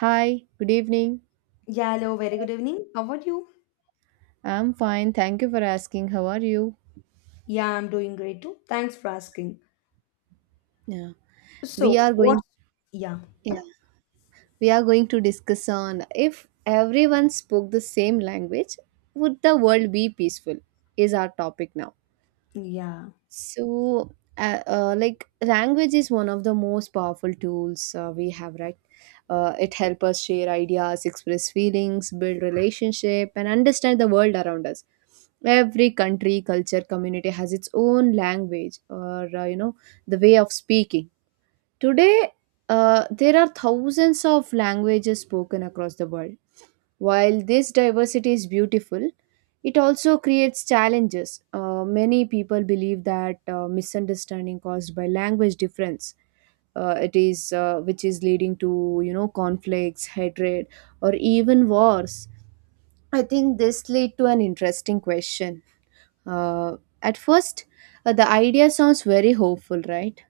Hi, good evening. Yeah, hello, very good evening. How are you? I'm fine. Thank you for asking. How are you? Yeah, I'm doing great too. Thanks for asking. Yeah. We So, are what? going, Yeah, yeah, we are going to discuss on if everyone spoke the same language, would the world be peaceful? Is our topic now. yeah, So, like language is one of the most powerful tools we have, right? It helps us share ideas, express feelings, build relationship, and understand the world around us. Every country, culture, community has its own language, or the way of speaking. Today, there are thousands of languages spoken across the world while this diversity is beautiful, it also creates challenges. Many people believe that misunderstanding caused by language difference, it is which is leading to, conflicts, hatred, or even wars. I think this lead to an interesting question. At first, the idea sounds very hopeful, right?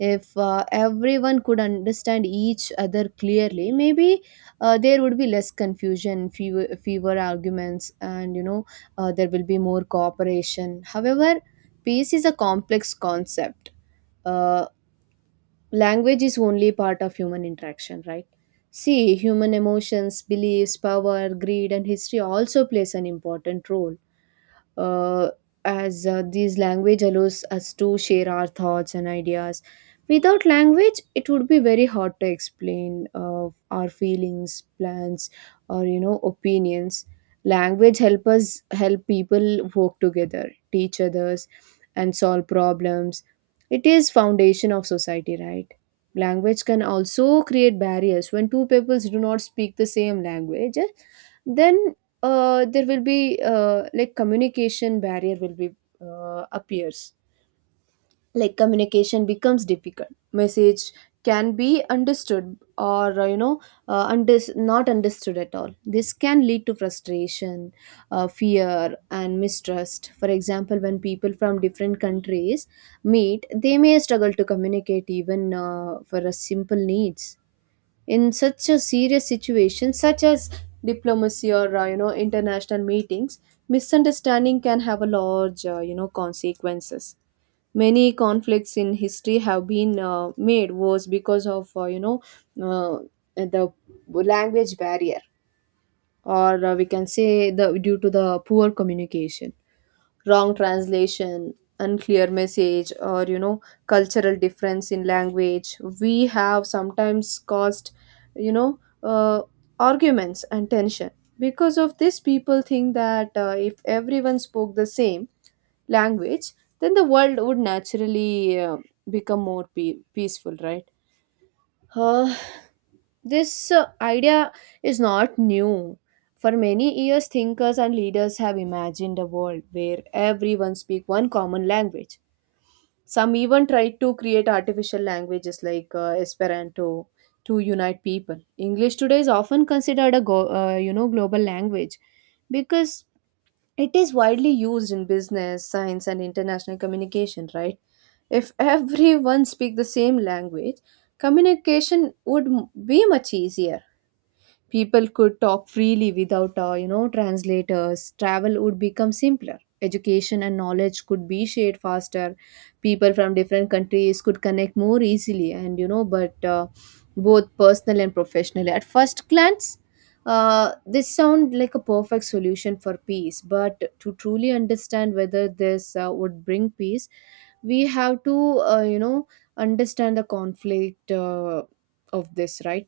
If everyone could understand each other clearly, maybe there would be less confusion, fewer arguments, and there will be more cooperation. However, peace is a complex concept. uh, Language is only part of human interaction, right? See, human emotions, beliefs, power, greed, and history also plays an important role. uh, as these language allows us to share our thoughts and ideas. Without language it would be very hard to explain our feelings, plans, or, opinions. Language help us, help people work together, teach others, and solve problems. It is foundation of society, right? Language can also create barriers. When two peoples do not speak the same language, then there will be, like, communication barrier will be, appears. Like, communication becomes difficult. Message can be understood, or, unders not understood at all. This can lead to frustration, fear, and mistrust. For example, when people from different countries meet, they may struggle to communicate even for a simple needs. In such a serious situation such as diplomacy, or, international meetings, misunderstanding can have a large, consequences. Many conflicts in history have been made worse because of, uh, the language barrier. Or, we can say the due to the poor communication, wrong translation, unclear message, or, cultural difference in language, we have sometimes caused, you know uh, arguments and tension. Because of this, people think that if everyone spoke the same language, then the world would naturally become more peaceful, right? uh, this idea is not new. For many years, thinkers and leaders have imagined a world where everyone speaks one common language. Some even tried to create artificial languages like Esperanto to unite people. English today is often considered a global language because it is widely used in business, science, and international communication. Right, if everyone speak the same language, communication would be much easier. People could talk freely without, translators. Travel would become simpler. Education and knowledge could be shared faster. People from different countries could connect more easily, and, you know, but both personally and professionally. At first glance, this sound like a perfect solution for peace, but to truly understand whether this would bring peace, we have to, uh, you know, understand the conflict of this, right?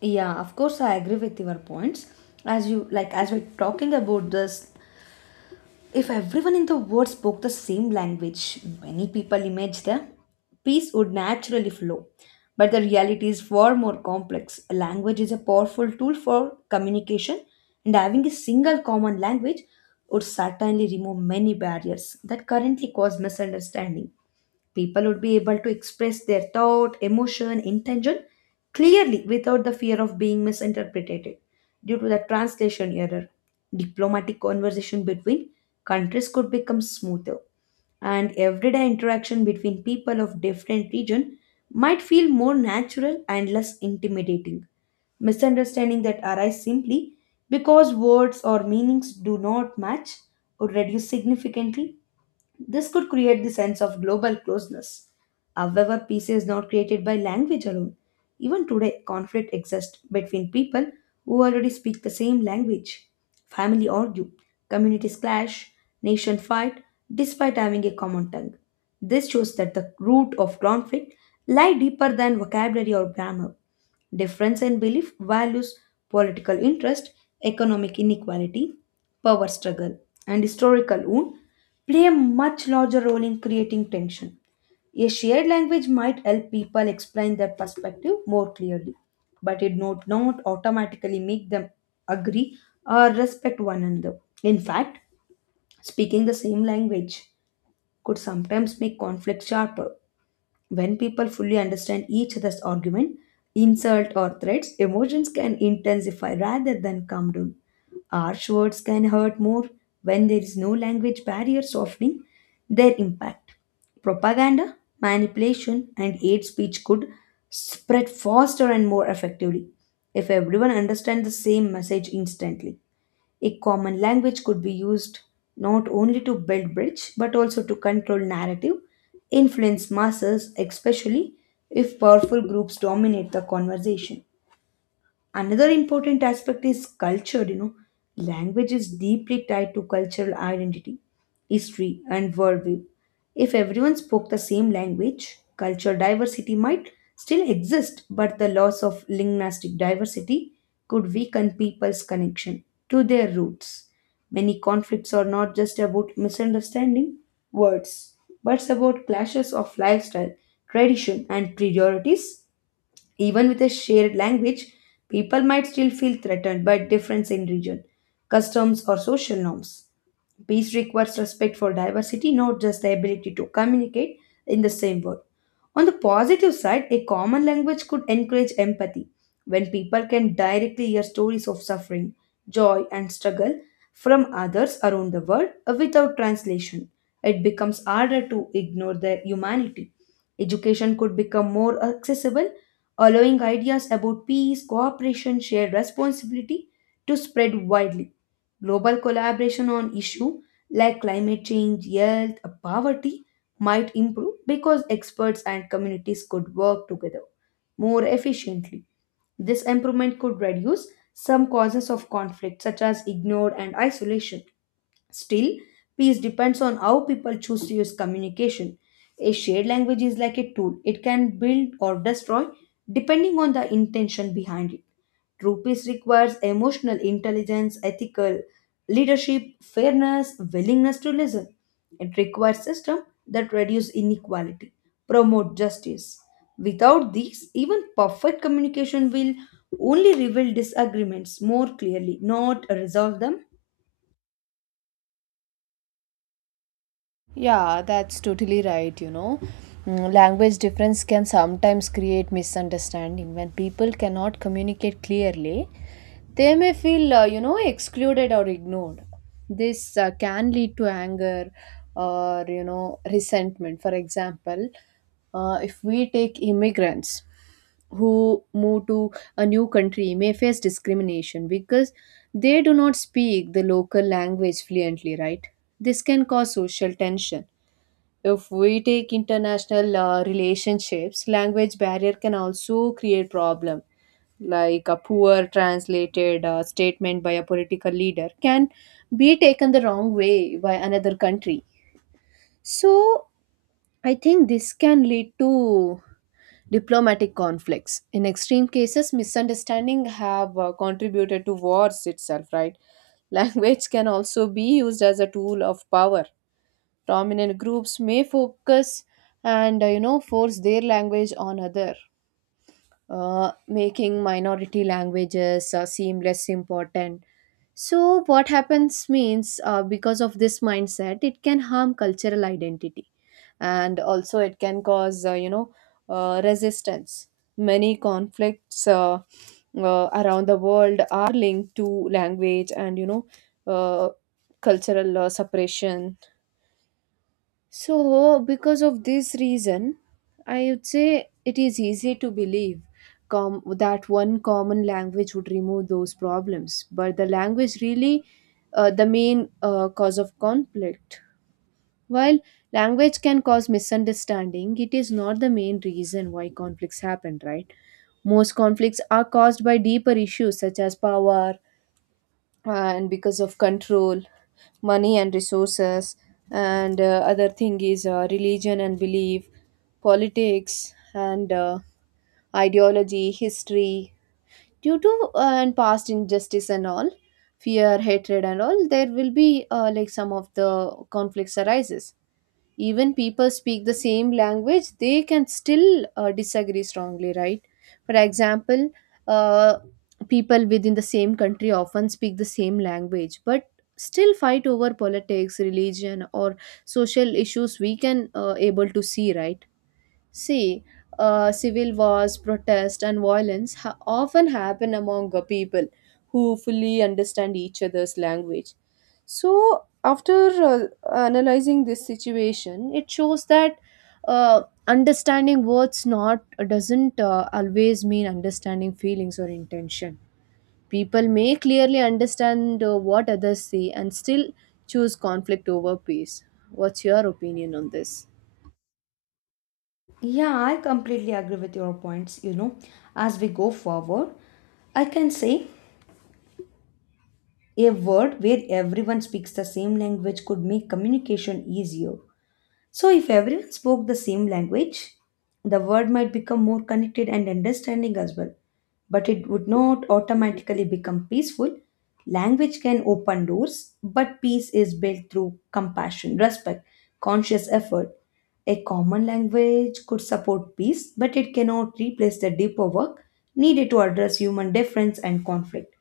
yeah. Of course, I agree with your points. As you like, as we're talking about this, if everyone in the world spoke the same language, many people imagine them, peace would naturally flow. But the reality is far more complex. A language is a powerful tool for communication, and having a single common language would certainly remove many barriers that currently cause misunderstanding. People would be able to express their thought, emotion, intention clearly without the fear of being misinterpreted due to the translation error. Diplomatic conversation between countries could become smoother, and everyday interaction between people of different region might feel more natural and less intimidating. Misunderstanding that arise simply because words or meanings do not match would reduce significantly. This could create the sense of global closeness. However, peace is not created by language alone. Even today, conflict exists between people who already speak the same language. Family argue, communities clash, nation fight, despite having a common tongue. This shows that the root of conflict lie deeper than vocabulary or grammar. Difference in belief, values, political interest, economic inequality, power struggle, and historical wound play a much larger role in creating tension. A shared language might help people explain their perspective more clearly, but it would not automatically make them agree or respect one another. In fact, speaking the same language could sometimes make conflict sharper. When people fully understand each other's argument, insult, or threats, emotions can intensify rather than calm down. Harsh words can hurt more when there is no language barrier softening their impact. Propaganda, manipulation, and hate speech could spread faster and more effectively if everyone understands the same message instantly. A common language could be used not only to build bridge but also to control narrative, influence masses, especially if powerful groups dominate the conversation. Another important aspect is culture, you know. Language is deeply tied to cultural identity, history, and worldview. If everyone spoke the same language, cultural diversity might still exist, but the loss of linguistic diversity could weaken people's connection to their roots. Many conflicts are not just about misunderstanding words, but about clashes of lifestyle, tradition, and priorities. Even with a shared language, people might still feel threatened by difference in region, customs, or social norms. Peace requires respect for diversity, not just the ability to communicate in the same word. On the positive side, a common language could encourage empathy. When people can directly hear stories of suffering, joy, and struggle from others around the world without translation, it becomes harder to ignore their humanity. Education could become more accessible, allowing ideas about peace, cooperation, shared responsibility to spread widely. Global collaboration on issues like climate change, health, poverty might improve because experts and communities could work together more efficiently. This improvement could reduce some causes of conflict, such as ignored and isolation. Still, peace depends on how people choose to use communication. A shared language is like a tool, it can build or destroy depending on the intention behind it. True peace requires emotional intelligence, ethical leadership, fairness, willingness to listen. It requires system that reduce inequality, promote justice. Without these, even perfect communication will only reveal disagreements more clearly, not resolve them. Yeah, that's totally right, you know. Mm, language difference can sometimes create misunderstanding. When people cannot communicate clearly, they may feel, excluded or ignored. This can lead to anger or, resentment. For example, if we take immigrants who move to a new country may face discrimination because they do not speak the local language fluently, right? This can cause social tension. If we take international relationships, language barrier can also create problem. Like, a poor translated statement by a political leader can be taken the wrong way by another country. So I think this can lead to diplomatic conflicts. In extreme cases, misunderstanding have contributed to wars itself, right? Language can also be used as a tool of power. Dominant groups may focus and force their language on other, making minority languages seem less important. So what happens means, because of this mindset, it can harm cultural identity, and also it can cause, resistance. Many conflicts around the world are linked to language and, uh, cultural separation. So, because of this reason, I would say it is easy to believe that one common language would remove those problems, but the language really the main cause of conflict. While language can cause misunderstanding, it is not the main reason why conflicts happen, right? Most conflicts are caused by deeper issues such as power, and because of control, money and resources, and, other thing is, religion and belief, politics, and, ideology, history, due to and past injustice and all, fear, hatred, and all, there will be, like, some of the conflicts arises. Even people speak the same language, they can still disagree strongly, right? For example, uh, people within the same country often speak the same language, but still fight over politics, religion, or social issues, we can able to see, right? See, civil wars, protests, and violence often happen among people who fully understand each other's language. So, after analyzing this situation, it shows that understanding words not doesn't always mean understanding feelings or intention. People may clearly understand what others say and still choose conflict over peace. What's your opinion on this? Yeah, I completely agree with your points. You know, as we go forward, I can say a world where everyone speaks the same language could make communication easier. So, if everyone spoke the same language, the world might become more connected and understanding as well. But it would not automatically become peaceful. Language can open doors, but peace is built through compassion, respect, conscious effort. A common language could support peace, but it cannot replace the deeper work needed to address human difference and conflict.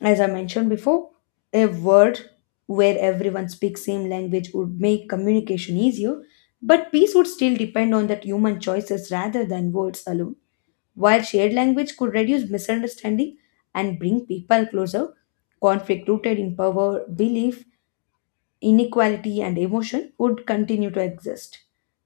As I mentioned before, a world where everyone speaks same language would make communication easier, but peace would still depend on that human choices rather than words alone. While shared language could reduce misunderstanding and bring people closer, conflict rooted in power, belief, inequality and emotion would continue to exist.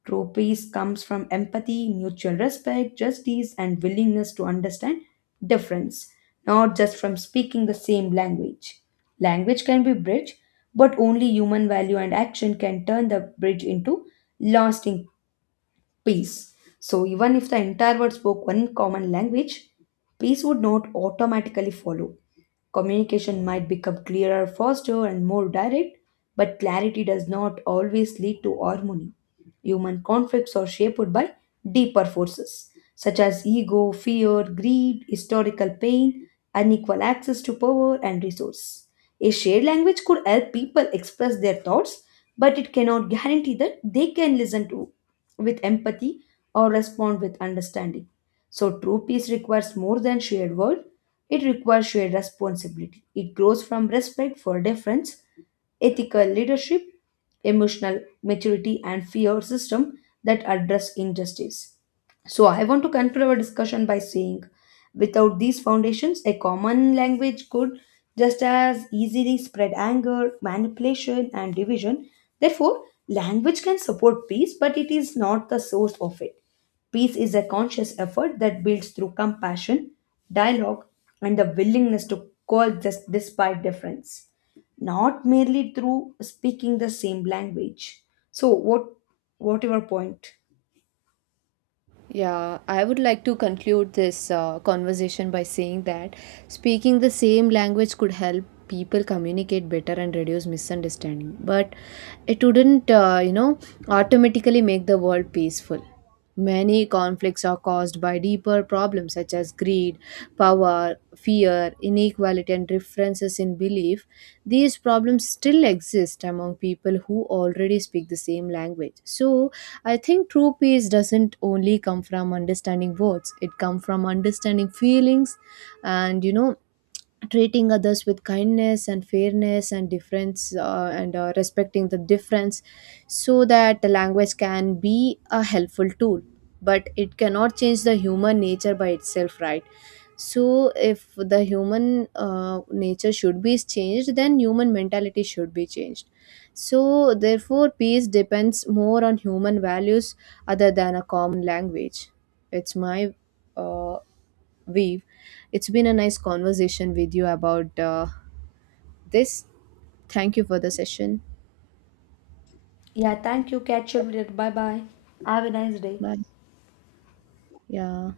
True peace comes from empathy, mutual respect, justice, and willingness to understand difference, not just from speaking the same language. Language can be bridge, but only human value and action can turn the bridge into lasting peace. So even if the entire world spoke one common language, peace would not automatically follow. Communication might become clearer, faster, and more direct, but clarity does not always lead to harmony. Human conflicts are shaped by deeper forces such as ego, fear, greed, historical pain, unequal access to power and resource. A shared language could help people express their thoughts, but it cannot guarantee that they can listen to with empathy or respond with understanding. So true peace requires more than shared words. It requires shared responsibility. It grows from respect for difference, ethical leadership, emotional maturity, and fear system that address injustice. So, I want to conclude our discussion by saying without these foundations, a common language could just as easily spread anger, manipulation, and division. Therefore, language can support peace, but it is not the source of it. Peace is a conscious effort that builds through compassion, dialogue, and the willingness to coexist despite difference, not merely through speaking the same language. So what your point? Yeah, I would like to conclude this conversation by saying that speaking the same language could help people communicate better and reduce misunderstanding, but it wouldn't, automatically make the world peaceful. Many conflicts are caused by deeper problems such as greed, power, fear, inequality, and differences in belief. These problems still exist among people who already speak the same language. So, I think true peace doesn't only come from understanding words, it comes from understanding feelings and, you know, treating others with kindness and fairness and difference, and respecting the difference, so that the language can be a helpful tool but it cannot change the human nature by itself, right? So if the human nature should be changed, then human mentality should be changed. So therefore peace depends more on human values other than a common language. It's my, uh, Weave. It's been a nice conversation with you about this. Thank you for the session. Yeah, thank you. Catch you later. Bye bye. Have a nice day. Bye. Yeah.